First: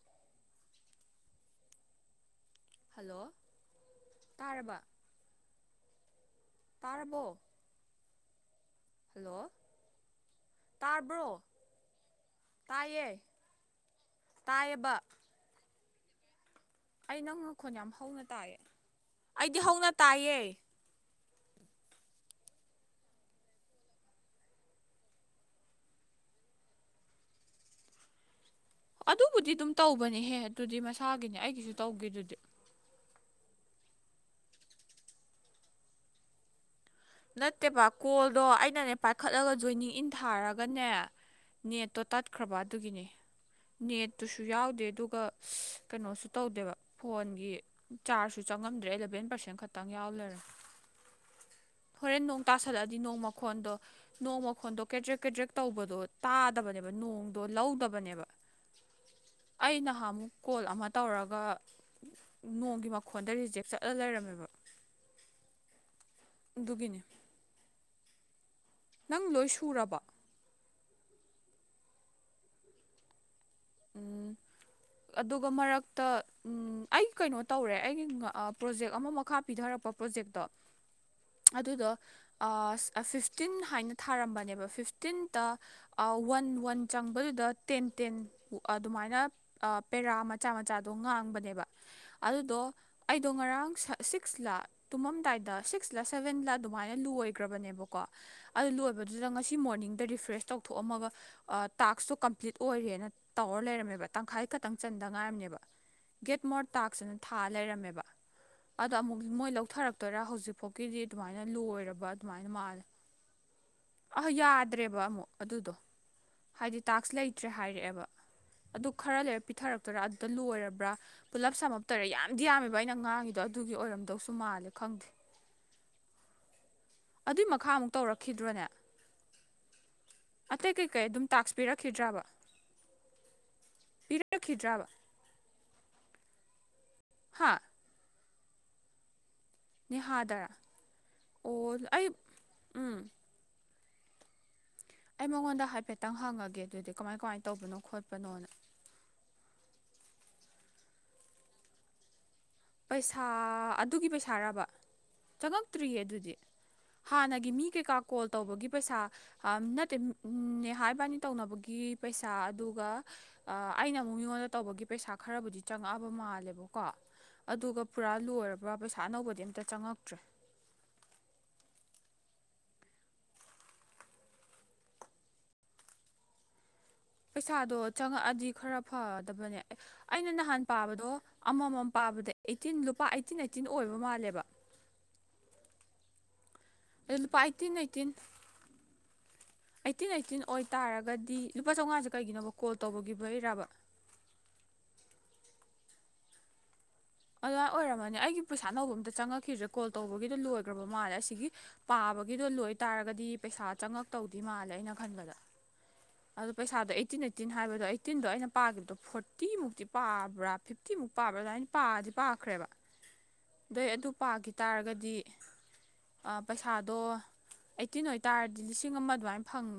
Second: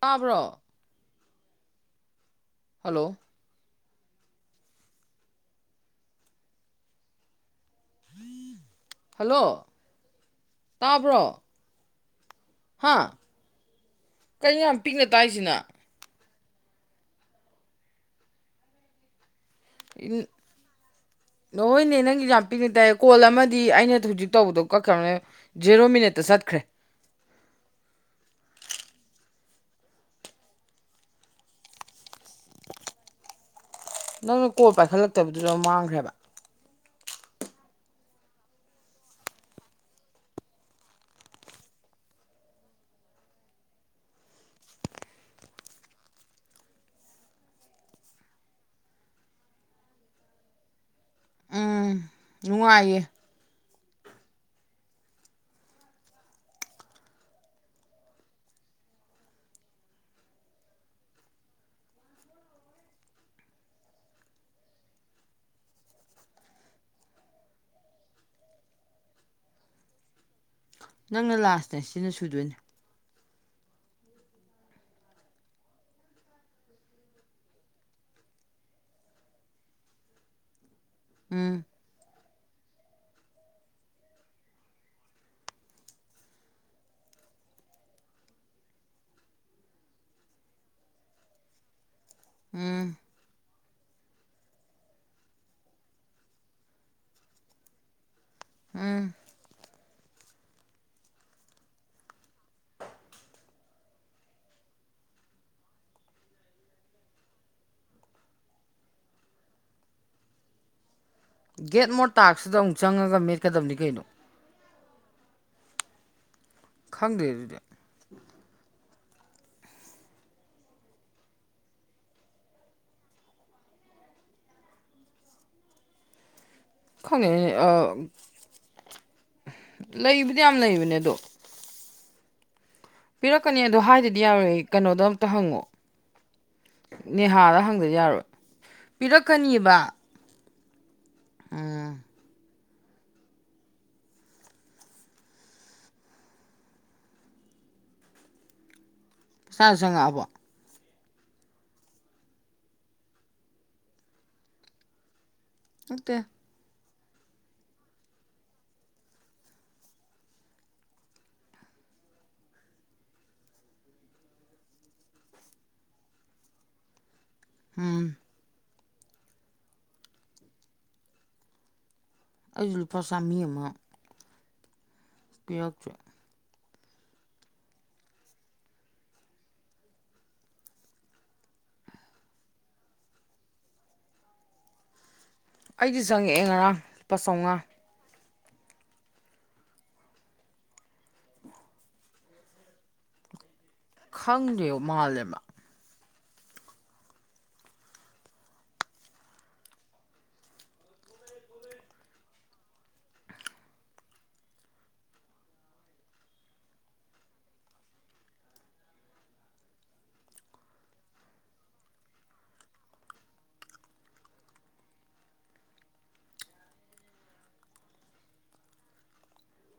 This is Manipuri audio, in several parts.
ꯇꯥꯕ꯭ꯔꯣ ꯍꯜꯂꯣ ꯇꯥꯔꯕ ꯇꯥꯔꯕꯣ ꯍꯜꯂꯣ ꯇꯥꯕ꯭ꯔꯣ ꯍꯥ ꯇꯥꯏꯌꯦ ꯀꯩ ꯌꯥꯝ ꯇꯥꯏꯌꯦꯕ ꯄꯤꯛꯅ ꯇꯥꯏꯁꯤꯅ ꯑꯩ ꯅꯪ ꯉꯈꯣꯟ ꯌꯥꯝ ꯍꯧꯅ ꯇꯥꯏꯌꯦ ꯑꯩꯗꯤ ꯍꯧꯅ ꯇꯥꯏꯌꯦ ꯅ ꯍꯣꯏꯅꯦ ꯅꯪꯗꯤ ꯌꯥꯝ ꯄꯤꯛꯅ ꯇꯥꯏꯦ ꯀꯣꯜ ꯑꯃꯗꯤ ꯑꯩꯅ ꯍꯧꯖꯤꯛ ꯇꯧꯕꯗꯣ ꯀꯛꯈ꯭ꯔꯕꯅꯦ ꯖꯦꯔꯣ ꯃꯤꯅꯠꯇ ꯆꯠꯈ꯭ꯔꯦ ꯑꯗꯨꯕꯨꯗꯤ ꯑꯗꯨꯝ ꯇꯧꯕꯅꯤꯍꯦ ꯑꯗꯨꯗꯤ ꯃꯁꯥꯒꯤꯅꯤ ꯑꯩꯒꯤꯁꯨ ꯇꯧꯒꯦꯗꯨꯗꯤ ꯅꯪꯅ ꯀꯣꯜ ꯄꯥꯏꯈꯠꯂꯛꯇꯕꯗꯨꯗ ꯃꯥꯡꯈ꯭ꯔꯦꯕ ꯅꯠꯇꯦꯕ ꯀꯣꯜꯗꯣ ꯑꯩꯅꯅꯦ ꯄꯥꯏꯈꯠꯂꯒ ꯖꯣꯏꯅꯤꯡ ꯏꯟ ꯊꯥꯔꯒꯅꯦ ꯅꯦꯠꯇꯣ ꯇꯥꯠꯈ꯭ꯔꯕ ꯑꯗꯨꯒꯤꯅꯦ ꯅꯦꯠꯇꯨꯁꯨ ꯌꯥꯎꯗꯦ ꯑꯗꯨꯒ ꯀꯩꯅꯣꯁꯨ ꯇꯧꯗꯦꯕ ꯐꯣꯟꯒꯤ ꯆꯥꯔꯖꯁꯨ ꯆꯪꯉꯝꯗ꯭ꯔꯦ ꯑꯦꯂꯚꯦꯟ ꯄꯥꯔꯁꯦꯟ ꯈꯛꯇꯪ ꯌꯥꯎ ꯂꯩꯔꯦ ꯎꯝ ꯍꯣꯔꯦꯟ ꯅꯣꯡ ꯇꯥꯁꯜꯂꯛꯑꯗꯤ ꯅꯨꯡꯉꯥꯏꯌꯦ ꯅꯣꯡ ꯃꯈꯣꯟꯗꯣ ꯅꯣꯡ ꯃꯈꯣꯟꯗꯣ ꯀꯦꯗ꯭ꯔꯦꯛ ꯀꯦꯗ꯭ꯔꯦꯛ ꯇꯧꯕꯗꯣ ꯇꯥꯗꯕꯅꯦꯕ ꯅꯣꯡꯗꯣ ꯂꯧꯗꯕꯅꯦꯕ ꯑꯩ ꯅꯍꯥꯟ ꯑꯃꯨꯛ ꯀꯣꯜ ꯑꯃ ꯇꯧꯔꯒ ꯅꯣꯡꯒꯤ ꯃꯈꯣꯟꯗ ꯔꯤꯖꯦꯛ ꯆꯠꯂ ꯂꯩꯔꯝꯃꯦꯕ ꯗꯨꯕꯤꯅꯤ ꯅꯪ ꯂꯣꯏ ꯁꯨꯔꯕ ꯅꯪꯅ ꯂꯥꯁꯅꯦ ꯁꯤꯅ ꯁꯨꯗꯣꯏꯅꯦ ꯎꯝ ꯑꯗꯨꯒ ꯃꯔꯛꯇ ꯑꯩ ꯀꯩꯅꯣ ꯇꯧꯔꯦ ꯑꯩꯒꯤ ꯄ꯭ꯔꯣꯖꯦꯛ ꯑꯃ ꯃꯈꯥ ꯄꯤꯊꯔꯛꯄ ꯄ꯭ꯔꯣꯖꯦꯛꯇꯣ [inaudible] ꯑꯗꯨꯗꯣ ꯐꯤꯐꯇꯤꯟ ꯍꯥꯏꯅ ꯊꯥꯔꯝꯕꯅꯦꯕ ꯐꯤꯐꯇꯤꯟꯇ ꯋꯥꯟ ꯋꯥꯟ ꯆꯪꯕꯗꯨꯗ ꯇꯦꯟ ꯇꯦꯟ ꯑꯗꯨꯃꯥꯏꯅ ꯄꯦꯔꯥ ꯃꯆꯥ ꯃꯆꯥꯗꯣ ꯉꯥꯡꯕꯅꯦꯕ ꯑꯗꯨꯗꯣ ꯎꯝ ꯑꯩꯗꯣ ꯉꯔꯥꯡ ꯁꯤꯛꯁ ꯂꯥꯛ ꯇꯨꯝꯃꯝꯗꯥꯏꯗ ꯁꯤꯛꯁꯂ ꯁꯚꯦꯟꯂ ꯑꯗꯨꯃꯥꯏꯅ ꯂꯨ ꯑꯣꯏꯈ꯭ꯔꯕꯅꯦꯕꯀꯣ ꯑꯗꯨ ꯎꯝ ꯂꯣꯏꯕꯗꯨꯗ ꯉꯁꯤ ꯃꯣꯔꯅꯤꯡꯗ ꯔꯤꯐ꯭ꯔꯦꯁ ꯇꯧꯊꯣꯛꯑꯝꯃꯒ ꯇꯥꯛꯁꯇꯣ ꯀꯝꯄ꯭ꯂꯤꯠ ꯑꯣꯏꯔꯦꯅ ꯇꯥꯋꯔ ꯂꯩꯔꯝꯃꯦꯕ ꯇꯪꯈꯥꯏ ꯈꯛꯇꯪ ꯆꯟꯗ ꯉꯥꯏꯔꯝꯅꯦꯕ ꯒꯦꯠ ꯃꯣꯔꯠ ꯇꯥꯛꯁꯤꯅ ꯊꯥ ꯂꯩꯔꯝꯃꯦꯕ ꯑꯗꯣ ꯑꯃꯨꯛ ꯃꯣꯏ ꯂꯧꯊꯔꯛꯇꯣꯏꯔꯥ ꯍꯧꯖꯤꯛ ꯐꯣꯛꯀꯤꯗꯤ ꯑꯗꯨꯃꯥꯏꯅ ꯂꯣꯏꯔꯕ ꯑꯗꯨꯃꯥꯏꯅ ꯃꯥꯜꯂꯦ ꯀꯀꯗꯗꯝꯅꯤ ꯀꯩꯅꯣ ꯑꯍ ꯌꯥꯗ꯭ꯔꯦꯕ ꯑꯃꯨꯛ ꯑꯗꯨꯗꯣ ꯍꯥꯏꯗꯤ ꯇꯥꯛꯁ ꯈꯪꯗꯦ ꯂꯩꯇ꯭ꯔꯦ ꯑꯗꯨꯗꯤ ꯍꯥꯏꯔꯛꯑꯦꯕ ꯑꯗꯨ ꯈꯔ ꯂꯩꯔ ꯄꯤꯊꯔꯛꯇꯣꯏꯔꯥ ꯑꯗꯨꯗ ꯂꯣꯏꯔꯕ꯭ꯔꯥ ꯄꯨꯜꯂꯞ ꯁꯝꯃꯞꯇꯔꯦ ꯌꯥꯝꯗꯤ ꯌꯥꯝꯃꯦꯕ ꯑꯩꯅ ꯉꯥꯡꯉꯤꯗꯣ ꯑꯗꯨꯒꯤ ꯑꯣꯏꯔꯝꯗꯧꯁꯨ ꯃꯥꯜꯂꯦ ꯈꯪꯗꯦ ꯈꯉ ꯑꯗꯨꯏ ꯑ ꯃꯈꯥꯃꯨꯛ ꯇꯧꯔꯛꯈꯤꯗ꯭ꯔꯣꯅꯦ ꯂꯩ ꯑꯇꯩ ꯀꯩꯀꯩ ꯑꯗꯨꯝ ꯇꯥꯛꯁꯄꯤꯔꯛꯈꯤꯗ꯭ꯔꯕ ꯄꯤꯔꯛꯀꯅꯤ ꯑꯗꯣ ꯍꯥꯏꯗꯗꯤ ꯌꯥꯎꯔꯣꯏ ꯀꯩꯅꯣꯗꯣ ꯑꯝꯇ ꯍꯪꯉꯛ ꯍꯥ ꯅꯦꯍꯥꯗ ꯍꯪꯗ ꯌꯥꯔꯣꯏ ꯄꯤꯔꯛꯀꯅꯤꯕ ꯍꯥꯥꯗꯔ ꯎꯝ ꯎꯝ ꯑꯩ ꯃꯉꯣꯟꯗ ꯍꯥꯏꯐꯦꯠꯇꯪ ꯍꯪꯉꯒꯦ ꯑꯗꯨꯗꯤ ꯀꯃꯥꯏ ꯀꯃꯥꯏ ꯇꯧꯕꯅꯣ ꯈꯣꯠꯄꯅꯣꯅ ꯄꯩꯁꯥꯁꯨ ꯆꯪꯉꯛꯑꯕ ꯄꯩꯁꯥ ꯑꯗꯨꯒꯤ ꯄꯩꯁꯥꯔꯕ ꯆꯪꯉꯛꯇ꯭ꯔꯤꯌꯦ ꯅꯠꯇꯦ ꯑꯗꯨꯗꯤ ꯍꯥꯟꯅꯒꯤ ꯃꯤ ꯀꯩꯀꯥ ꯀꯣꯜ ꯇꯧꯕꯒꯤ ꯄꯩꯁꯥ ꯑ ꯅꯠꯇꯦ ꯅ ꯍꯥꯏꯕꯥꯅꯤ ꯇꯧꯅꯕꯒꯤ ꯄꯩꯁꯥ ꯑꯗꯨꯒ ꯑ ꯑꯩꯅ ꯑꯃꯨꯛ ꯃꯤꯉꯣꯟꯗ ꯇꯧꯕꯒꯤ ꯄꯩꯁꯥ ꯈꯔꯕꯨꯗꯤ ꯆꯪꯉꯛꯑꯕ ꯃꯥꯜꯂꯦꯕꯀꯣ ꯑꯗꯨꯒ ꯄꯨꯔꯥ ꯎꯝ ꯂꯣꯏꯔꯕꯥ ꯄꯩꯁꯥ ꯑꯅꯧꯕꯗꯤ ꯑꯝꯇ ꯆꯪꯉꯛꯇ꯭ꯔꯦ ꯑꯗꯨ ꯂꯄꯥ ꯁꯃꯌ ꯑꯃ ꯀꯠꯆꯦ ꯄꯩꯁꯥꯗꯣ ꯆꯪꯉꯛꯑꯗꯤ ꯈꯔ ꯐꯗꯕꯅꯦ ꯑꯩꯅ ꯅꯍꯥꯟ ꯄꯥꯕꯗꯣ ꯑꯃꯃꯝ ꯄꯥꯕꯗ ꯑꯩꯠꯇꯤꯟ ꯂꯨꯄꯥ ꯑꯩꯠꯇꯤꯟ ꯑꯩꯠꯇꯤꯟ ꯑꯣꯏꯕ ꯃꯥꯜꯂꯦꯕ ꯑꯩꯗꯤ ꯆꯪꯉꯛꯑꯦ ꯉꯔꯥꯡ ꯂꯨꯄꯥ ꯍꯂ ꯄ ꯆꯥꯝꯃꯉꯥ ꯑꯇꯩꯅ ꯑꯠꯇꯅ ꯑꯩꯠꯇꯤꯟ ꯑꯩꯠꯇꯤꯟ ꯑꯣꯏꯇꯥꯥꯔꯒꯗꯤ ꯂꯨꯄꯥ ꯆꯧꯃꯉꯥꯁꯦ ꯀꯩꯒꯤꯅꯣꯕ ꯀꯣꯜ ꯇꯧꯕꯒꯤꯕꯩꯔꯕ ꯈꯪꯗꯦ ꯃꯥꯜꯂꯦꯕ ꯑꯗꯨꯃꯥꯏꯅ ꯑꯣꯏꯔꯝꯃꯥꯅꯤ ꯑꯩꯒꯤ ꯄꯩꯁꯥ ꯑꯅꯧꯕ ꯑꯝꯇ ꯆꯪꯉꯛꯈꯤꯗ꯭ꯔꯦ ꯀꯣꯜ ꯇꯧꯕꯒꯤꯗꯣ ꯂꯣꯏꯈ꯭ꯔꯕ ꯃꯥꯜꯂꯦ ꯑꯁꯤꯒꯤ ꯄꯥꯕꯒꯤꯗꯣ ꯂꯣꯏ ꯇꯥꯔꯒꯗꯤ ꯄꯩꯁꯥ ꯆꯪꯉꯛꯇꯧꯗꯤ ꯃꯥꯜꯂꯦ ꯑꯩꯅ ꯈꯟꯕꯗ ꯑꯗꯣ ꯄꯩꯁꯥꯗꯣ ꯑꯩꯠꯇꯤꯟ ꯑꯩꯠꯇꯤꯟ ꯍꯥꯏꯕꯗꯣ ꯑꯩꯠꯇꯤꯟꯗꯣ ꯑꯩꯅ ꯄꯥꯈꯤꯕꯗꯣ ꯐꯣꯔꯇꯤꯃꯨꯛꯇꯤ ꯄꯥꯕ꯭ꯔꯥ ꯐꯤꯐꯇꯤꯃꯨꯛ ꯄꯥꯕ꯭ꯔ ꯑꯗꯨꯃꯥꯏꯅ ꯄꯥꯗꯤ ꯄꯥꯈ꯭ꯔꯦꯕ [unintelligible] ꯗꯩ ꯑꯗꯨ ꯄꯥꯈꯤ ꯇꯥꯔꯒꯗꯤ ꯑꯥ ꯄꯩꯁꯥꯗꯣ ꯑꯩꯠꯇꯤꯟ ꯑꯣꯏꯇꯥꯔꯗꯤ ꯂꯤꯁꯤꯡ ꯑꯃ ꯑꯗꯨꯃꯥꯏꯅ ꯐꯪ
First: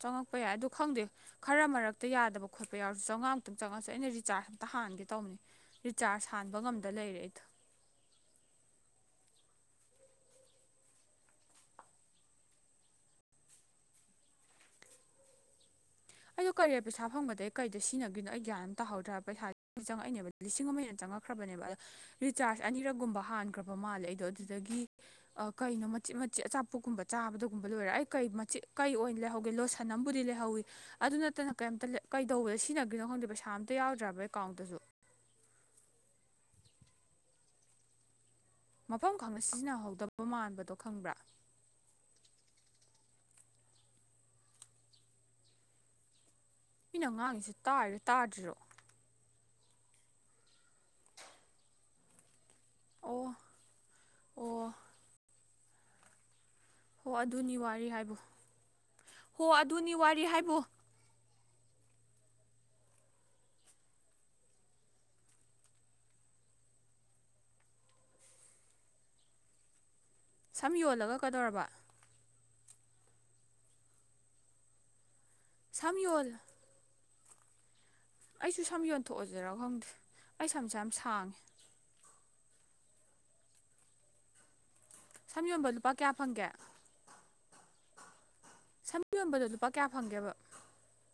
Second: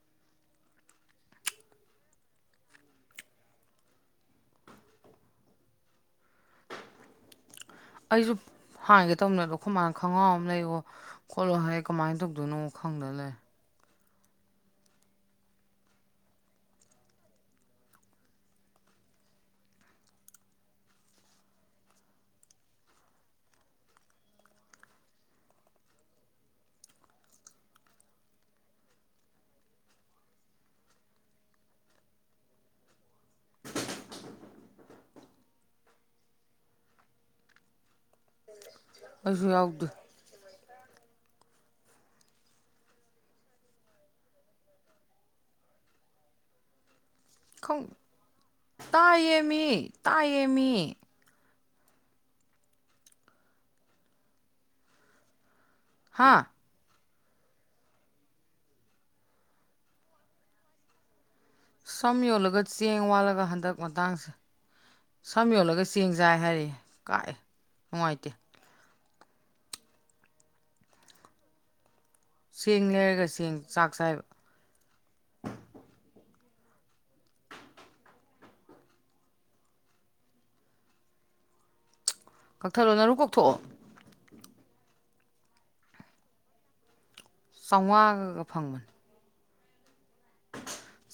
ꯆꯪꯉꯛꯄ ꯌꯥꯏ ꯑꯗꯨ ꯈꯪꯗꯦ ꯈꯔ ꯃꯔꯛꯇ ꯌꯥꯗꯕ ꯈꯣꯠꯄ ꯌꯥꯎꯔꯁꯨ ꯆꯧꯉꯥꯃꯨꯛꯇꯪ ꯆꯪꯉꯛꯑꯁꯨ ꯑꯩꯅ ꯔꯤꯆꯥꯔꯖ ꯑꯝꯇ ꯍꯥꯟꯒꯦ ꯇꯧꯕꯅꯦ ꯔꯤꯆꯥꯔꯖ ꯍꯥꯟꯕ ꯉꯝꯗ ꯂꯩꯔꯦ ꯑꯩꯗꯣ ꯑꯩꯁꯨ ꯍꯥꯡꯒꯦ ꯇꯧꯅꯦꯗꯣ ꯈꯣꯃꯥꯅ ꯈꯣꯡꯒ꯭ꯔꯥꯎ ꯑꯃ ꯂꯩꯋꯣ ꯈꯣꯠꯂꯣ ꯍꯥꯏ ꯀꯃꯥꯏꯅ ꯇꯧꯗꯣꯏꯅꯣ ꯈꯪꯗ ꯂꯩ ꯑꯩꯗꯣ ꯀꯥꯔꯌꯥ ꯄꯩꯁꯥ ꯐꯪꯕꯗꯩ ꯀꯩꯗ ꯁꯤꯖꯤꯟꯅꯈꯤꯅꯣ ꯑꯩ ꯒ꯭ꯌꯥꯟ ꯇꯥꯍꯧꯗ꯭ꯔꯦ ꯄꯩꯁꯥꯗꯤ ꯆꯪꯉꯛꯏꯅꯦꯕ ꯂꯤꯁꯤꯡ ꯑꯃ ꯍꯦꯟꯅ ꯆꯪꯉꯛꯈ꯭ꯔꯕꯅꯦꯕ ꯑꯗꯣ ꯔꯤꯆꯥꯔꯖ ꯑꯅꯤꯔꯛꯒꯨꯝꯕ ꯍꯥꯟꯈ꯭ꯔꯕ ꯃꯥꯜꯂꯦ ꯑꯩꯗꯣ ꯑꯗꯨꯗꯒꯤ ꯀꯩꯅꯣ ꯃꯆꯤꯠ ꯃꯆꯤꯠ ꯑꯆꯥꯄꯣꯠꯀꯨꯝꯕ ꯆꯥꯕꯗꯒꯨꯝꯕ ꯂꯣꯏꯔꯦ ꯑꯩ ꯀꯩ ꯃꯆꯤꯠ ꯀꯩ ꯑꯣꯏꯅ ꯂꯩꯍꯧꯒꯦ ꯂꯣ- ꯁꯟ ꯑꯃꯕꯨꯗꯤ ꯂꯩꯍꯧꯋꯤ ꯑꯗꯨ ꯅꯠꯇꯅ ꯀꯩꯝꯇ ꯀꯩꯗꯧꯕꯗ ꯁꯤꯖꯤꯟꯅꯈ꯭ꯔꯤꯅꯣ ꯈꯪꯗꯦ ꯄꯩꯁꯥ ꯑꯝꯇ ꯌꯥꯎꯗ꯭ꯔꯦꯕ ꯑꯦꯀꯥꯎꯟꯇꯁꯨ ꯃꯐꯝ ꯈꯪꯅ ꯑꯩꯁꯨ ꯌꯥꯎꯗꯦ ꯁꯤꯖꯤꯟꯅꯍꯧꯗꯕ ꯃꯥꯟꯕꯗꯣ ꯈꯪꯕ꯭ꯔꯥ ꯃꯤꯅ ꯉꯥꯡꯉꯤꯁꯤ ꯇꯥꯔꯤꯔꯣ ꯇꯥꯗ꯭ꯔꯤꯔꯣ ꯇꯥꯏꯌꯦꯃꯤ ꯇꯥꯏꯌꯦꯃꯤ ꯑꯣ ꯑꯣ ꯍꯥ ꯍꯣ ꯑꯗꯨꯅꯤ ꯋꯥꯔꯤ ꯍꯥꯏꯕꯨ ꯍꯣ ꯑꯗꯨꯅꯤ ꯋꯥꯔꯤ ꯍꯥꯏꯕꯨ ꯁꯝ ꯌꯣꯜꯂꯒ ꯆꯦꯡ ꯋꯥꯜꯂꯒ ꯍꯟꯗꯛ ꯃꯇꯥꯡꯁꯦ ꯁꯝ ꯌꯣꯜꯂꯒ ꯆꯦꯡ ꯆꯥꯏ ꯍꯥꯏꯔꯤ ꯀꯥꯏ ꯅꯨꯡꯉꯥꯏꯇꯦ ꯁꯝ ꯌꯣꯜꯂꯒ ꯀꯗꯧꯔꯕ ꯆꯦꯡ ꯂꯩꯔꯒ ꯆꯦꯡ ꯆꯥꯛ ꯆꯥꯏꯕ ꯁꯝ ꯌꯣꯜꯂꯥ ꯑꯩꯁꯨ ꯁꯝ ꯌꯣꯟꯊꯣꯛ ꯑꯁꯤꯔꯥ ꯈꯪꯗꯦ ꯑꯩ ꯁꯝꯁꯦ ꯌꯥꯝ ꯁꯥꯡꯉꯦ ꯀꯛꯊꯠꯂꯣ ꯅꯔꯨ ꯀꯣꯛꯊꯣꯛꯑꯣ ꯁꯝ ꯌꯣꯟꯕ ꯂꯨꯄꯥ ꯀꯌꯥ ꯐꯪꯒꯦ ꯆꯧꯉꯥꯒꯒ ꯐꯪꯕꯅꯦ ꯁꯝ ꯌꯣꯟꯕꯗꯥ ꯂꯨꯄꯥ ꯀꯌꯥ ꯐꯪꯒꯦꯕ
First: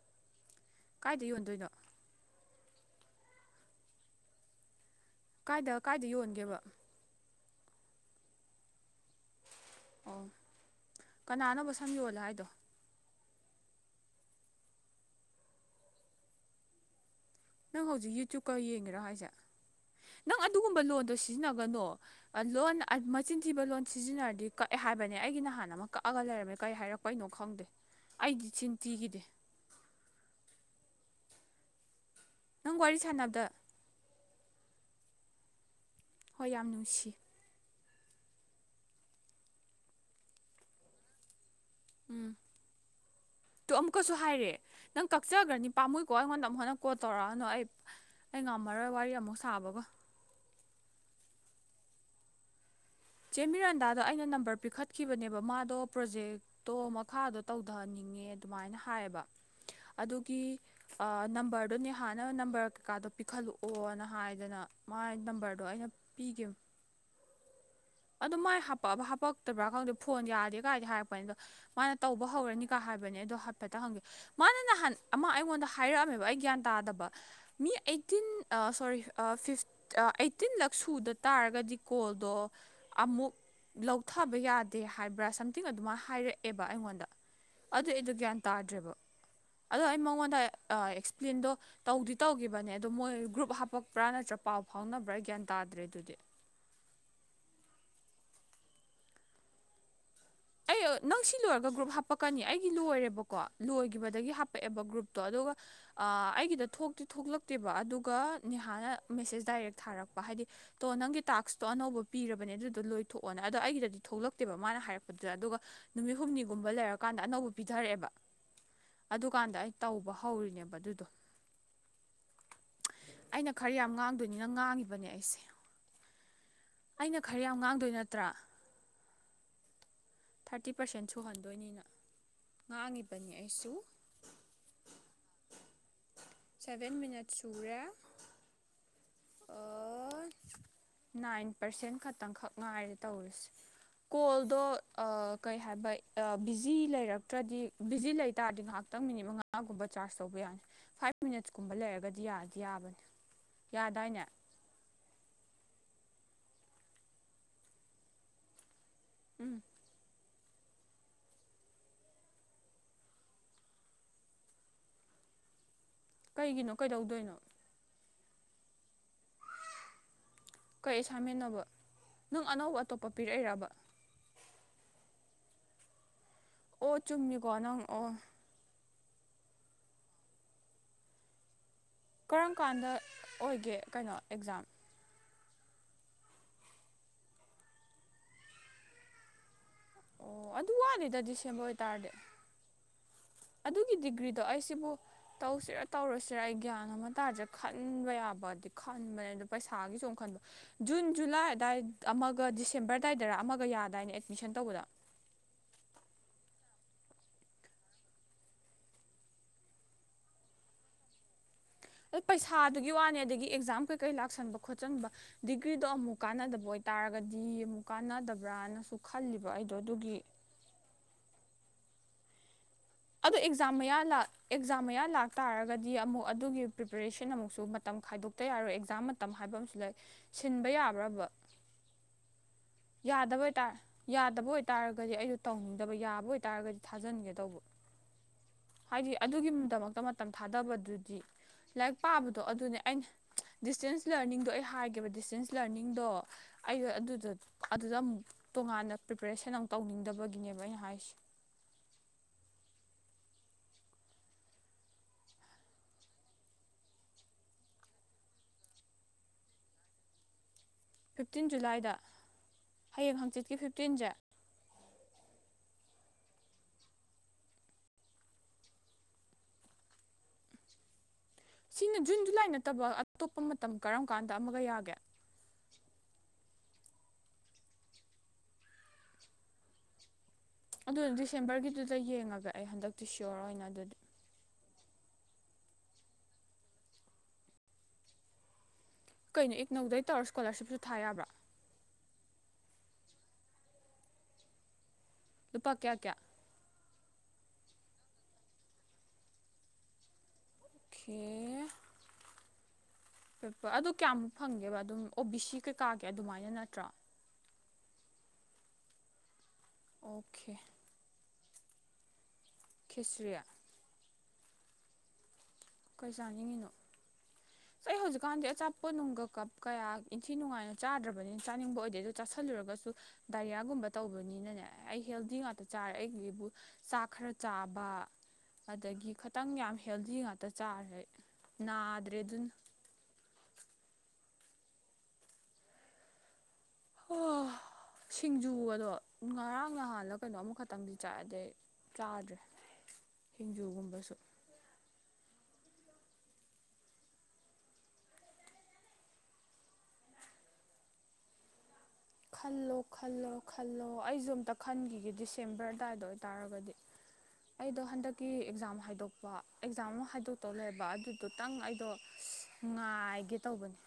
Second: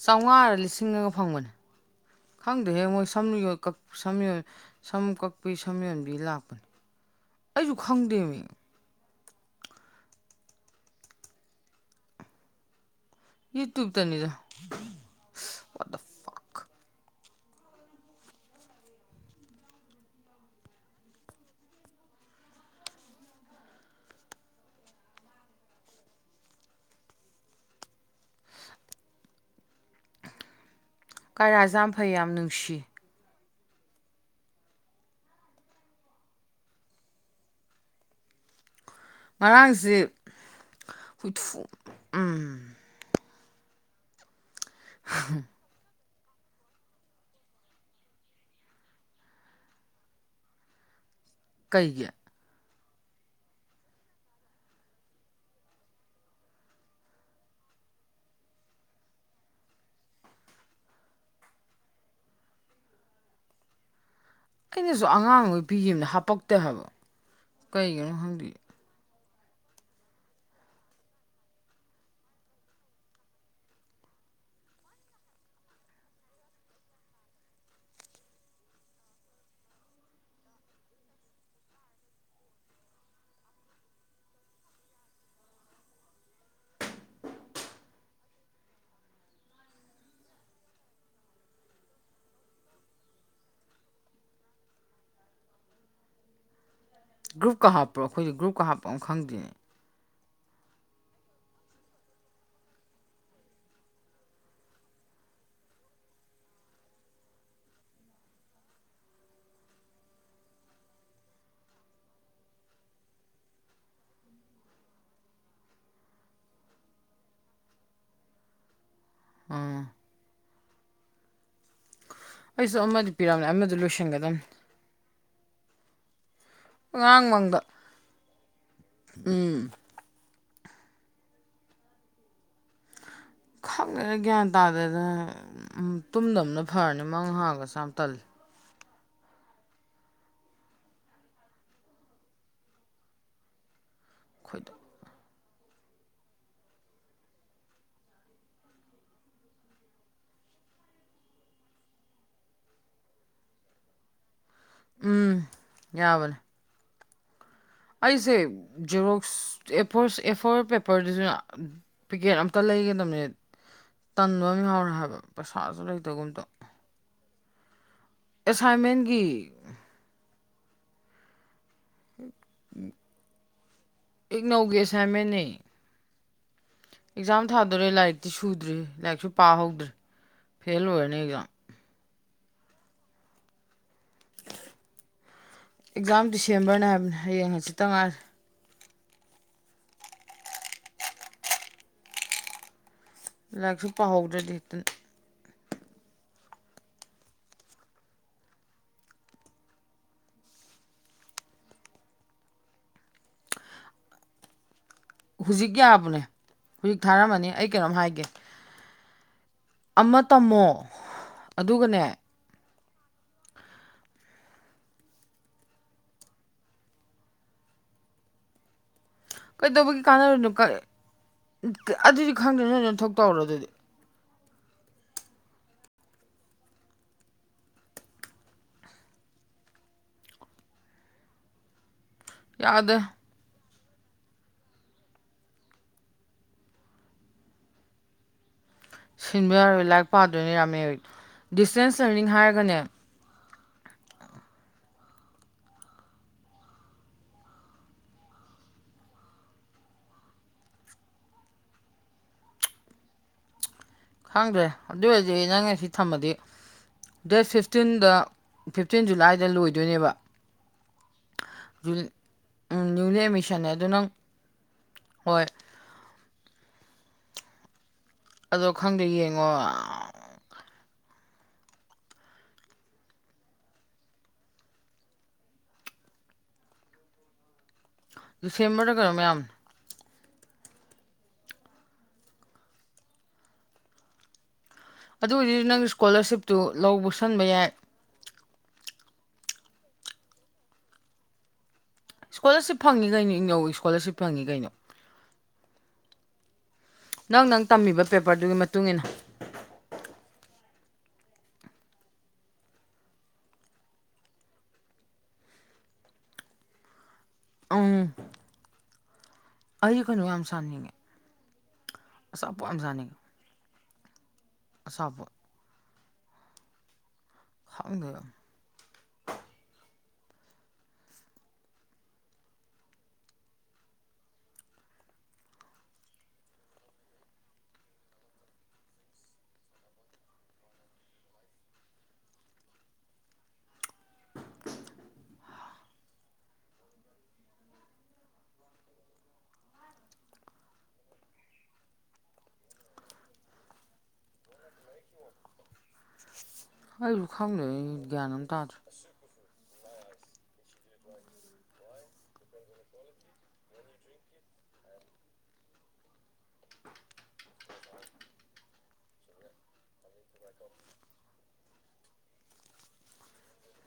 ꯆꯧꯉꯥꯔ ꯂꯤꯁꯤꯡꯂꯥꯒ ꯀꯥꯏꯗ ꯐꯪꯕꯅꯦ ꯌꯣꯟꯗꯣꯏꯅꯣ ꯈꯪꯗꯦꯍꯦ ꯃꯣꯏ ꯁꯝ ꯌꯣꯀꯛ ꯁꯝ ꯌꯣ ꯁꯝ ꯀꯛꯄꯤ ꯁꯝ ꯀꯥꯏꯗ ꯀꯥꯏꯗ ꯌꯣꯟꯕꯤ ꯌꯣꯟꯒꯦꯕ ꯂꯥꯛꯄꯅꯤ ꯑꯩꯁꯨ ꯈꯪꯗꯦꯃꯤ ꯑꯣ ꯀꯅꯥꯅꯣꯕ ꯁꯝ ꯌꯣꯜꯂꯣ ꯍꯥꯏꯗꯣ ꯌꯨ ꯇꯨꯕꯇꯅꯤꯗ ꯅꯪ ꯍꯧꯖꯤꯛ ꯌꯨ ꯇꯌꯨꯕꯀ ꯌꯦꯡꯉꯤꯔꯥ ꯍꯥꯏꯁꯦ ꯅꯪ ꯑꯗꯨꯒꯨꯝꯕ ꯂꯣꯟꯗꯣ ꯁꯤꯖꯤꯟꯅꯒꯅꯣ ꯂꯣꯟ ꯃꯆꯤꯟ ꯊꯤꯕ ꯂꯣꯟ ꯁꯤꯖꯤꯟꯅꯔꯗꯤ ꯀꯛꯑꯦ ꯍꯥꯏꯕꯅꯦ ꯑꯩꯒꯤ ꯅꯍꯥꯟ ꯑꯃ ꯀꯛꯑꯒ ꯂꯩꯔꯝꯃꯦ ꯀꯩ ꯍꯥꯏꯔꯛ- ꯄꯩꯅꯣ ꯈꯪꯗꯦ ꯑꯩꯗꯤ ꯆꯤꯟꯊꯤꯈꯤꯗꯦ ꯀꯥꯔꯌꯥꯁꯦ ꯌꯥꯝ ꯐꯩ ꯌꯥꯝ ꯅꯪ ꯅꯨꯡꯁꯤ ꯋꯥꯔꯤ ꯁꯥꯟꯅꯕꯗ ꯍꯣꯏ ꯌꯥꯝ ꯅꯨꯡꯁꯤ ꯉꯔꯥꯡꯁꯤ [unintelligible] ꯎꯝ ꯇꯣ ꯑꯃꯨꯛꯀꯁꯨ ꯍꯥꯏꯔꯦ ꯅꯪ ꯀꯛꯆꯒ꯭ꯔꯅꯤ ꯄꯥꯝꯃꯨꯏꯀꯣ ꯑꯩꯉꯣꯟꯗ ꯑꯃꯨꯛ ꯍꯟꯅ ꯀꯣꯜ ꯇꯧꯔꯛꯑꯅꯨ ꯑꯩ ꯑꯩ ꯉꯝꯃꯔꯣꯏ ꯋꯥꯔꯤ ꯑꯃꯨꯛ ꯁꯥꯕꯒ ꯀꯩꯒꯤ ꯆꯦ ꯃꯤꯔꯟꯗꯥꯗꯣ ꯑꯩꯅ ꯅꯝꯕꯔ ꯄꯤꯈꯠꯈꯤꯕꯅꯦꯕ ꯃꯥꯗꯣ ꯄ꯭ꯔꯣꯖꯦꯛ ꯇꯣ ꯃꯈꯥꯗꯣ ꯇꯧꯗꯅꯤꯡꯉꯦ ꯑꯗꯨꯃꯥꯏꯅ ꯍꯥꯏꯌꯦꯕ ꯑꯗꯨꯒꯤ ꯑ ꯅꯝꯕꯔꯗꯨ ꯅꯤꯍꯥꯅ ꯅꯝꯕꯔ ꯀꯩꯀꯥꯗꯣ ꯄꯤꯈꯠꯂꯛꯑꯣꯅ ꯍꯥꯏꯗꯅ ꯑꯩꯅꯁꯨ ꯃꯥꯥꯏ ꯑꯉꯥꯡ ꯑꯣꯏ ꯅꯝꯕꯔꯗꯣ ꯑꯩꯅ ꯄꯤꯈꯤꯕꯅꯦ ꯄꯤꯒꯤꯝ ꯍꯥꯄꯛꯇꯦ ꯍꯥꯏꯕ ꯀꯩꯒꯤꯅꯣ ꯑꯗꯣ ꯈꯪꯗꯦ ꯃꯥꯏ ꯍꯥꯛꯄꯛꯑꯕ ꯍꯥꯞꯄꯛꯇꯕ꯭ꯔꯥ ꯈꯪꯗꯦ ꯐꯣꯟ ꯌꯥꯗꯦ ꯒꯥꯏꯗꯤ ꯍꯥꯏꯔꯛꯄꯅꯤ ꯑꯗꯣ ꯃꯥꯅ ꯇꯧꯕ ꯍꯧꯔꯅꯤꯀꯥ ꯍꯥꯏꯕꯅꯦ ꯑꯗꯣ ꯍꯥꯏꯐꯦꯠꯇ ꯍꯪꯒꯦ ꯃꯥꯅ ꯅꯍꯥꯟ ꯑꯃ ꯑꯩꯉꯣꯟꯗ ꯍꯥꯏꯔꯛꯑꯝꯃꯦꯕ ꯑꯩ ꯒ꯭ꯌꯥꯟ ꯇꯥꯗꯕ ꯃꯤ ꯑꯩꯠꯇꯤꯟ ꯑ ꯁꯣꯔꯤ ꯐꯤꯐ ꯑꯩꯠꯇꯤꯟ ꯂꯛ ꯁꯨꯗ ꯇꯥꯔꯒꯗꯤ ꯀꯣꯜꯗꯣ ꯑꯃꯨꯛ ꯂꯧꯊꯥꯕ ꯌꯥꯗꯦ ꯍꯥꯏꯕ꯭ꯔꯥ ꯁꯝꯊꯤꯡ ꯑꯗꯨꯃꯥꯏꯅ ꯍꯥꯏꯔꯛꯑꯦꯕ ꯑꯩꯉꯣꯟꯗ ꯑꯗꯨ ꯑꯩꯗꯨ ꯒ꯭ꯌꯥꯟ ꯇꯥꯗ꯭ꯔꯦꯕ ꯑꯗꯣ ꯑꯩ ꯃꯉꯣꯟꯗ ꯑꯦꯛꯁꯄ꯭ꯂꯦꯟꯗꯣ ꯇꯧꯗꯤ ꯇꯧꯈꯤꯕꯅꯦ ꯑꯗꯣ ꯃꯣꯏ ꯒ꯭ꯔꯨꯞ ꯍꯥꯞꯄꯛꯄ꯭ꯔꯥ ꯅꯠꯇ꯭ꯔ ꯄꯥꯎ ꯐꯥꯎꯅꯕ꯭ꯔꯥ ꯒ꯭ꯌꯥꯟ ꯇꯥꯗ꯭ꯔꯦ ꯑꯗꯨꯗꯤ ꯒ꯭ꯔꯨꯞꯀ ꯍꯥꯞꯄ꯭ꯔꯣ ꯑꯩꯈꯣꯏ ꯒ꯭ꯔꯨꯞꯀ ꯍꯥꯞꯄ ꯑꯝ ꯈꯪꯗꯦꯌꯦ ꯑꯩ ꯅꯪ ꯁꯤ ꯂꯣꯏꯔꯒ ꯒ꯭ꯔꯨꯞ ꯍꯥꯄꯛꯀꯅꯤ ꯑꯩꯒꯤ ꯂꯣꯏꯔꯦꯕꯀꯣ ꯂꯣꯏꯈꯤꯕꯗꯒꯤ ꯍꯥꯄꯛꯑꯦꯕ ꯒ꯭ꯔꯨꯞꯇꯣ ꯑꯗꯨꯒ ꯑꯩꯒꯤꯗ ꯊꯣꯛꯇꯤ ꯊꯣꯛꯂꯛꯇꯦꯕ ꯑꯗꯨꯒ ꯅꯤꯍꯥꯅ ꯃꯦꯁꯦꯁ ꯗꯥꯏꯔꯦꯛ ꯊꯥꯔꯛꯄ ꯍꯥꯏꯗꯤ ꯇꯣ ꯅꯪꯒꯤ ꯇꯥꯛꯁꯇꯣ ꯑꯅꯧꯕ ꯄꯤꯔꯕꯅꯦ ꯑꯗꯨꯗꯣ ꯂꯣꯏꯊꯣꯛꯑꯣꯅ ꯑꯗꯣ ꯑꯩꯒꯤꯗꯗꯤ ꯊꯣꯛꯂꯛꯇꯦꯕ ꯃꯥꯅ ꯍꯥꯏꯔꯞ ꯑꯗꯨꯗ ꯑꯗꯨꯒ ꯅꯨꯃꯤꯠ ꯍꯨꯝꯅꯤꯒꯨꯝꯕ ꯂꯩꯔꯀꯥꯟꯗ ꯑꯅꯧꯕ ꯄꯤꯊꯔꯛꯑꯦꯕ ꯑꯗꯨꯀꯥꯟꯗ ꯑꯩ ꯑꯥ ꯇꯧꯕ ꯍꯧꯔꯤꯅꯦꯕ ꯑꯗꯨꯗꯣ ꯑꯩꯁꯨ ꯑꯃꯗꯤ ꯄꯤꯔꯝꯅꯦ ꯑꯩꯅ ꯑꯃꯗꯤ ꯈꯔ ꯌꯥꯝ ꯂꯣꯏꯁꯤꯟꯒꯗꯝꯕꯅꯤ ꯉꯥꯡꯗꯣꯏꯅꯤꯅ ꯉꯥꯡꯉꯤꯕꯅꯦ ꯑꯩꯁꯦ ꯑꯩꯅ ꯑꯉꯥꯡ ꯈꯔ ꯌꯥꯝ ꯃꯪꯗ ꯉꯥꯡꯗꯣꯏ ꯅꯠꯇ꯭ꯔꯥ ꯎꯝ ꯊꯥꯔꯇꯤ ꯄꯥꯔꯁꯦꯟ ꯁꯨꯍꯟꯗꯣꯏꯅꯤꯅ ꯉꯥꯡꯉꯤꯕꯅꯤ ꯑꯩꯁ ꯈꯪꯗꯦꯗ ꯒ꯭ꯌꯥꯟ ꯇꯥꯗꯅ ꯇꯨꯝꯗꯝꯅ ꯁꯚꯦꯟ ꯐꯔꯅꯤ ꯃꯪ ꯃꯤꯅꯠ ꯍꯥꯡꯒꯁꯤ ꯁꯨꯔꯦ ꯌꯥꯝ ꯇꯜꯂꯤ ꯑꯣ ꯅꯥꯏꯟ ꯄꯥꯔꯁꯦꯟ ꯈꯛꯇꯪꯈꯛ ꯉꯥꯏꯔꯦ ꯇꯧꯔꯁꯦ ꯀꯣꯜꯗꯣ ꯑꯩꯈꯣꯏꯗ ꯑ ꯀꯩ ꯍꯥꯏꯕꯩ ꯑꯩ ꯕꯤꯖꯤ ꯂꯩꯔꯛꯇ꯭ꯔꯗꯤ ꯕꯤꯖꯤ ꯂꯩꯇꯥꯥꯔꯗꯤ ꯉꯥꯏꯍꯥꯛꯇꯪ ꯃꯤꯅꯤꯠ ꯃꯉꯥꯒꯨꯝꯕ ꯆꯥꯔꯖ ꯇꯧꯕ ꯌꯥꯅꯤ ꯐꯥꯏꯚ ꯃꯤꯅꯠꯁ ꯀꯨꯝꯕ ꯂꯩꯔꯒꯗꯤ ꯌꯥꯗꯤ ꯌꯥꯕꯅꯤ ꯇꯥꯏꯅꯦ ꯎꯝ ꯌꯥꯕꯅꯦ ꯑꯩꯁꯦ ꯖꯦꯔꯣꯛꯁ ꯎꯝ ꯑꯦꯐꯣꯔꯁ ꯑꯦꯐꯣꯔ ꯄꯦꯄꯔꯗꯨꯅ ꯄꯤꯀꯦꯠ ꯑꯝꯇ ꯂꯩꯒꯗꯕꯅꯦ ꯇꯟꯕ ꯑꯃ ꯌꯥꯎꯔꯦ ꯍꯥꯏꯕ ꯄꯩꯁꯥꯁꯨ ꯂꯩꯇ ꯀꯩꯒꯤꯅꯣ ꯀꯩꯗꯧꯗꯣꯏꯅꯣ ꯑꯦꯁꯥꯏꯃꯦꯟꯒꯤ ꯀꯩ ꯑꯁꯥꯏꯃꯦꯟꯅꯣꯕ ꯅꯪ ꯑꯅꯧꯕ ꯑꯇꯣꯞꯄ ꯄꯤꯔꯛꯏꯔꯕ ꯏꯛꯅꯧꯒꯤ ꯑꯦꯁꯥꯏꯃꯦꯟꯅꯦ ꯑꯣ ꯑꯦꯛꯖꯥꯝ ꯆꯨꯝꯃꯤꯀꯣ ꯅꯪ ꯊꯥꯗꯣꯔꯦ ꯑꯣ ꯂꯥꯏꯔꯤꯛꯇꯤ ꯁꯨꯗ꯭ꯔꯤ ꯂꯥꯏꯔꯤꯛꯁꯨ ꯄꯥ ꯍꯧꯗ꯭ꯔꯦ ꯐꯦꯜ ꯑꯣꯏꯔꯅꯤ ꯑꯦꯛꯖꯥꯝ ꯀꯔꯝ ꯀꯥꯟꯗ ꯑꯣꯏꯒꯦ ꯀꯩꯅꯣ ꯑꯦꯛꯖꯥꯝ ꯑꯦꯛꯖꯥꯝ ꯗꯤꯁꯦꯝꯕꯔꯅꯦ ꯍꯥꯏꯕꯅꯦ ꯍꯌꯦꯡ ꯍꯥꯆꯤꯠꯇ ꯉꯥꯏꯔꯦ ꯑꯣ ꯑꯗꯨ ꯋꯥꯠꯂꯤꯗ ꯗꯤꯁꯦꯝꯕꯔ ꯑꯣꯏ ꯇꯥꯔꯗꯤ ꯂꯥꯏꯔꯤꯛꯁꯨ ꯑꯗꯨꯒꯤ ꯗꯤꯒ꯭ꯔꯤꯗꯣ ꯄꯥꯍꯧꯗ꯭ꯔꯗꯤ ꯍꯦꯛꯇ ꯑꯩꯁꯤꯕꯨ ꯇꯧꯁꯤꯔꯥ ꯇꯧꯔꯣꯏꯁꯤꯔꯥ ꯑꯩ ꯒ꯭ꯌꯥꯟ ꯑꯃ ꯇꯥꯗꯔꯦ ꯈꯟꯕ ꯌꯥꯕꯗꯤ ꯈꯟꯕꯅꯦ ꯑꯗꯨꯗ ꯄꯩꯁꯥꯒꯤꯁꯨ ꯑꯃ ꯈꯟꯕ ꯖꯨꯟ ꯖꯨꯂꯥꯏ ꯑꯗꯥꯏ ꯑꯃꯒ ꯗꯤꯁꯦꯝꯕꯔ ꯑꯗꯥꯏꯗꯔ ꯑꯃꯒ ꯌꯥꯗꯥꯏꯅ ꯑꯦꯠꯃꯤꯁꯟ ꯇꯧꯕꯗꯣ ꯍꯧꯖꯤꯛ ꯌꯥꯕꯅꯦ ꯍꯧꯖꯤꯛ ꯊꯥꯔꯝꯃꯅꯤ ꯑꯩ ꯀꯩꯅꯣꯝ ꯍꯥꯏꯒꯦ ꯑꯃ ꯇꯝꯃꯣ ꯑꯗꯨꯒꯅꯦ ꯄꯩꯁꯥꯗꯨꯒꯤ ꯋꯥꯅꯤ ꯑꯗꯒꯤ ꯑꯦꯛꯖꯥꯝ ꯀꯩꯀꯩ ꯂꯥꯛꯁꯟꯕ ꯈꯣꯠꯆꯟꯕ ꯗꯤꯒ꯭ꯔꯤꯗꯣ ꯑꯃꯨꯛ ꯀꯥꯟꯅꯗꯕ ꯑꯣꯏꯇꯥꯔꯒꯗꯤ ꯑꯃꯨꯛ ꯀꯥꯟꯅꯗꯕ꯭ꯔꯅꯁꯨ ꯀꯩꯗꯧꯕꯒꯤ ꯀꯥꯟꯅ ꯀ ꯑꯗꯨꯗꯤ ꯈꯪꯗꯗ꯭ꯔꯦ ꯅꯣꯏ‌ ꯅꯣꯏ ꯊꯣꯛ ꯑꯗꯣ ꯇꯧꯔꯣ ꯑꯗꯨꯗꯤ ꯑꯦꯛꯖꯥꯝ ꯃꯌꯥ ꯂꯥꯛ ꯑꯦꯛꯖꯥꯝ ꯃꯌꯥ ꯂꯥꯛꯇꯥꯥꯔꯒꯗꯤ ꯑꯃꯨꯛ ꯑꯗꯨꯒꯤ ꯄ꯭ꯔꯤꯄꯦꯔꯦꯁꯟ ꯑꯃꯨꯛꯁꯨ ꯃꯇꯝ ꯈꯥꯏꯗꯣꯛꯇ ꯌꯥꯔꯣꯏ ꯑꯦꯛꯖꯥꯝ ꯃ ꯇ ꯍꯥꯏꯕ ꯑꯃꯁꯨ ꯂꯩ ꯁꯤꯟꯕ ꯌꯥꯕ꯭ꯔꯕ ꯌꯥꯗ ꯌꯥꯗꯕ ꯑꯣꯏꯇꯥꯔ ꯌꯥꯗꯕ ꯑꯣꯏꯇꯥꯔꯒꯗꯤ ꯑꯩꯗꯣ ꯇꯧꯅꯤꯡꯗꯕ ꯌꯥꯕ ꯑꯣꯏꯇꯥꯔꯒꯗꯤ ꯊꯥꯖꯤꯟꯒꯦ ꯇꯧꯕ [inaudible] ꯍꯥꯏꯗꯤ ꯁꯤꯟꯕ ꯌꯥꯔꯣꯏ ꯑꯗꯨꯒꯤꯗꯃꯛꯇ ꯂꯥꯏꯔꯤꯛ ꯃꯇꯝ ꯄꯥꯗꯣꯏꯅꯦ ꯌꯥꯝꯃꯦ ꯊꯥꯗꯕꯗꯨꯗꯤ ꯂꯥꯏꯔꯤꯛ ꯗꯤꯁꯇꯦꯟꯁ ꯂꯔꯅꯤꯡ ꯄꯥꯕꯗꯣ ꯍꯥꯏꯔꯒꯅꯦ ꯑꯗꯨꯅꯦ ꯑꯩꯅ ꯗꯤꯁꯇꯦꯟꯁ ꯂꯔꯅꯤꯡꯗꯣ ꯑꯩ ꯍꯥꯏꯒꯦꯕ ꯗꯤꯁꯇꯦꯟꯁ ꯂꯔꯅꯤꯡꯗꯣ ꯑꯩꯗ ꯑꯗꯨꯗ ꯑꯗꯨꯗ ꯑꯃꯨꯛ ꯇꯣꯉꯥꯟꯅ ꯄ꯭ꯔꯤꯄꯦꯔꯦꯁꯟ ꯑꯃꯨꯛ ꯇꯧꯅꯤꯡꯗꯕꯒꯤꯅꯦꯕ ꯑꯩꯅ ꯍꯥꯏꯔꯤꯁꯦ ꯈꯪꯗ꯭ꯔꯦ ꯑꯗꯨ ꯑꯣꯏꯔꯗꯤ ꯑꯩ ꯅꯪ ꯉ ꯁꯤ ꯊꯝꯃꯗꯤ ꯗꯦꯠ ꯐꯤꯐꯇꯤꯟꯗ ꯐꯤꯐꯇꯤꯟ ꯖꯨꯂꯥꯏꯗ ꯂꯣꯏꯗꯣꯏꯅꯦꯕ ꯐꯤꯐꯇꯤꯟ ꯖꯨꯂꯥꯏꯗ ꯍꯌꯦꯡ ꯅ꯭ꯌꯨꯅꯦ ꯍꯪꯆꯤꯠꯀꯤ ꯃꯤꯁꯟꯅꯦ ꯑꯗ ꯅꯪ ꯐꯤꯐꯇꯤꯟꯁꯦ ꯍꯣꯏ ꯑꯗꯣ ꯈꯪꯗꯦ ꯌꯦꯡꯉꯣ ꯁꯤꯅ ꯖꯨꯟ ꯖꯨꯂꯥꯏ ꯅꯠꯇꯕ ꯑꯇꯣꯞꯄ ꯃꯇꯝ ꯀꯔꯝ ꯀꯥꯟꯗ ꯑꯃꯒ ꯌꯥꯒꯦ ꯗꯤꯁꯦꯝꯕꯔꯗ ꯀꯩꯅꯣ ꯃꯌꯥꯝ ꯑꯗꯨ ꯗꯤꯁꯦꯝꯕꯔꯒꯤꯗꯨꯗ ꯌꯦꯡꯉꯒ ꯑꯩ ꯍꯟꯗꯛꯇꯤ ꯁꯤꯌꯣꯔ ꯑꯣꯏꯅ ꯑꯗꯨꯗꯤ ꯑꯗꯨ ꯑꯣꯏꯔꯗꯤ ꯅꯪ ꯏꯁꯀꯣꯂꯥꯔꯁꯤꯞꯇꯨ ꯂ ꯄꯨꯁꯟꯕ ꯌꯥꯏ ꯀꯩꯅꯣ ꯑꯦꯛ ꯅꯣꯏ ꯇꯧꯔ ꯁꯀꯣꯂꯔꯁꯤꯞꯁꯨ ꯊꯥ ꯌꯥꯕ꯭ꯔꯥ ꯏꯁ꯭ꯀꯣꯂꯔꯁꯤꯞ ꯐꯪꯉꯤ ꯀꯩꯅꯣ ꯏꯅꯧꯒꯤ ꯏꯁꯀꯣꯂꯔꯁꯤꯞ ꯐꯪꯉꯤ ꯀꯩꯅꯣ ꯂꯨꯄꯥ ꯀꯌꯥ ꯀꯌꯥ ꯅꯪ ꯅꯪ ꯇꯝꯃꯤꯕ ꯄꯦꯄꯔꯗꯨꯒꯤ ꯃꯇꯨꯡ ꯏꯟꯅ ꯈꯦ ꯑꯗꯨ ꯀꯌꯥꯃꯨꯛ ꯐꯪꯒꯦꯕ ꯑꯗꯨꯝ ꯑꯣ ꯕꯤ ꯁꯤ ꯀꯩꯀꯥꯒꯤ ꯑꯗꯨꯃꯥꯏꯅ ꯅꯠꯇ꯭ꯔꯣ ꯑ ꯑꯩ ꯀꯩꯅꯣ ꯌꯥꯝ ꯑꯣꯀꯦ ꯁꯥꯥꯟꯅꯤꯡꯉꯦ ꯑꯁꯥ ꯄꯣꯥꯝ ꯆꯅꯤꯡꯉ ꯈꯦꯆ꯭ꯔꯤ ꯁꯥꯕ ꯀꯩ ꯆꯥꯅꯤꯡꯉꯤꯅꯣ ꯑꯩ ꯑꯩ ꯈꯪꯗꯦ ꯍꯧꯖꯤꯛꯀꯥꯟꯗꯤ ꯑꯆꯥꯄ ꯄꯣꯠ ꯅꯨꯡꯒ ꯀꯞ ꯀꯌꯥ ꯏꯟꯊꯤ ꯅꯨꯡꯉꯥꯏꯅ ꯆꯥꯗ꯭ꯔꯕꯅꯤꯅ ꯆꯥꯅꯤꯡꯕ ꯑꯣꯏꯗꯦ ꯑꯗꯨ ꯆꯥꯥꯁꯜꯂꯨꯔꯒꯁꯨ ꯗꯥꯏꯔꯤꯌꯥꯒꯨꯝꯕ ꯇꯧꯕꯅꯤꯅꯅꯦ ꯑꯩ ꯍꯦꯜꯗꯤ ꯉꯥꯛꯇ ꯆꯥꯔꯦ ꯑꯩꯒꯤꯕꯨ ꯆꯥꯛ ꯈꯔ ꯆꯥꯕ ꯑꯗꯒꯤ ꯈꯤꯇꯪ ꯌꯥꯝ ꯍꯦꯜꯗꯤ ꯉꯥꯛꯇ ꯆꯥꯔꯦ ꯅꯥꯗ꯭ꯔꯦ ꯑꯗꯨꯅ [inaudible] ꯁꯤꯡꯖꯨ ꯑꯗꯣ ꯉꯔꯥꯡ ꯅꯍꯥꯟꯒ ꯀꯩꯅꯣ ꯑꯃꯛꯈꯛꯇꯪꯗꯤ ꯆꯥꯛꯑꯗꯩ ꯆꯥꯗ꯭ꯔꯦ ꯁꯤꯡꯖꯨꯒꯨꯝꯕꯁꯨ ꯑꯥꯏꯂꯨ ꯈꯪꯅ ꯒꯌꯥꯟ ꯑꯃ ꯇꯗ ꯈꯜꯂꯣ ꯈꯜꯂꯣ ꯈꯜꯂꯣ ꯑꯩꯁꯨ ꯑꯝꯇ ꯈꯟꯈꯤꯒꯦ ꯗꯤꯁꯦꯝꯕꯔ ꯑꯗꯨꯗꯥꯏꯗ ꯑꯣꯏꯇꯥꯔꯒꯗꯤ ꯑꯩꯗꯣ ꯍꯟꯗꯛꯀꯤ ꯑꯦꯛꯖꯥꯝ ꯍꯥꯏꯗꯣꯛꯄ ꯑꯦꯛꯖꯥꯝ ꯑꯃ ꯍꯥꯏꯗꯣꯛꯇꯧ ꯂꯩꯕ ꯑꯗꯨꯗꯨꯇꯪ ꯑꯩꯗꯣ ꯉꯥꯏꯒꯦ ꯇꯧꯕꯅꯤ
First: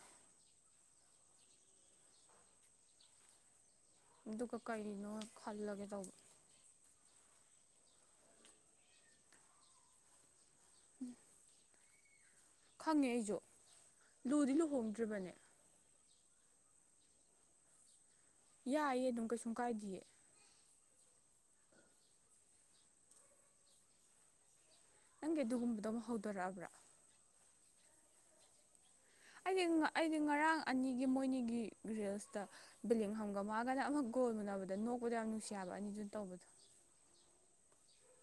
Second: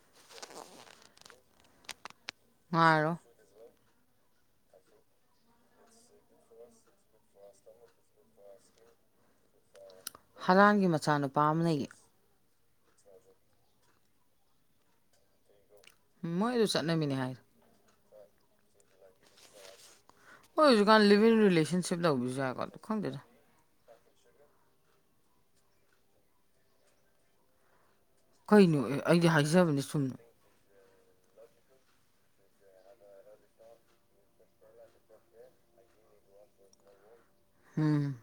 ꯉꯥꯏꯔꯣ ꯑꯗꯨꯒ ꯀꯅꯣ ꯈꯜꯂꯒꯦ ꯇꯧꯕ ꯍꯂꯥꯟꯒꯤ ꯃꯆꯥꯅꯨꯄꯥ ꯑꯃ ꯂꯩꯌꯦ ꯈꯪꯉꯦ ꯑꯩꯁꯨ ꯂꯨꯗꯤ ꯂꯨꯍꯣꯡꯗ꯭ꯔꯤꯕꯅꯦ ꯎꯝ ꯃꯣꯏ ꯑꯗꯨ ꯆꯠꯅꯃꯤꯅꯦ ꯍꯥꯏꯔꯣ ꯌꯥꯏꯌꯦ ꯑꯗꯨꯝ ꯀꯩꯁꯨꯝ ꯀꯥꯏꯗꯌꯦ ꯍꯣꯏ ꯍꯧꯖꯤꯛꯀꯥꯟ ꯂꯤꯚꯟꯔꯤꯂꯦꯁꯁꯤꯞ ꯂꯧꯕꯗꯨꯁꯨ ꯌꯥꯏꯀꯣꯗꯣ ꯈꯪꯗ꯭ꯔꯥ ꯅꯪꯒꯤ ꯑꯗꯨꯒꯨꯝꯕꯗꯣ ꯑꯃ ꯍꯧꯗꯣꯔꯛꯑꯕ꯭ꯔꯥ ꯀꯩꯅꯣ ꯑꯩꯗꯤ ꯍꯥꯏꯖꯕꯅꯦ ꯁꯨꯝꯗ ꯑꯩꯗꯤ ꯉꯔꯥꯡ ꯑꯅꯤꯒꯤ ꯃꯣꯏꯅꯤꯒꯤ ꯔꯤꯜꯁꯇ ꯕꯤꯂꯤꯡ ꯍꯝꯒ ꯃꯥꯒ ꯑꯃꯛꯒꯣꯜ ꯃꯨꯅꯕꯗ ꯅꯣꯛꯄꯗ ꯌꯥꯝ ꯅꯨꯡꯁꯤꯕ ꯑꯅꯤꯗꯨꯅ ꯇꯧꯕꯗꯣ ꯎꯝ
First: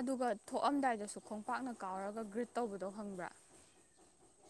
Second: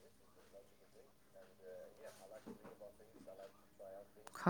ꯑꯗꯨꯒ ꯊꯣꯛꯑꯝꯗꯥꯏꯗꯁꯨ ꯈꯣꯡꯄꯥꯛꯅ ꯀꯥꯎꯔꯒ ꯒ꯭ꯔꯤꯠ ꯇꯧꯕꯗꯣ ꯍꯪꯕ꯭ꯔꯥ ꯈꯪ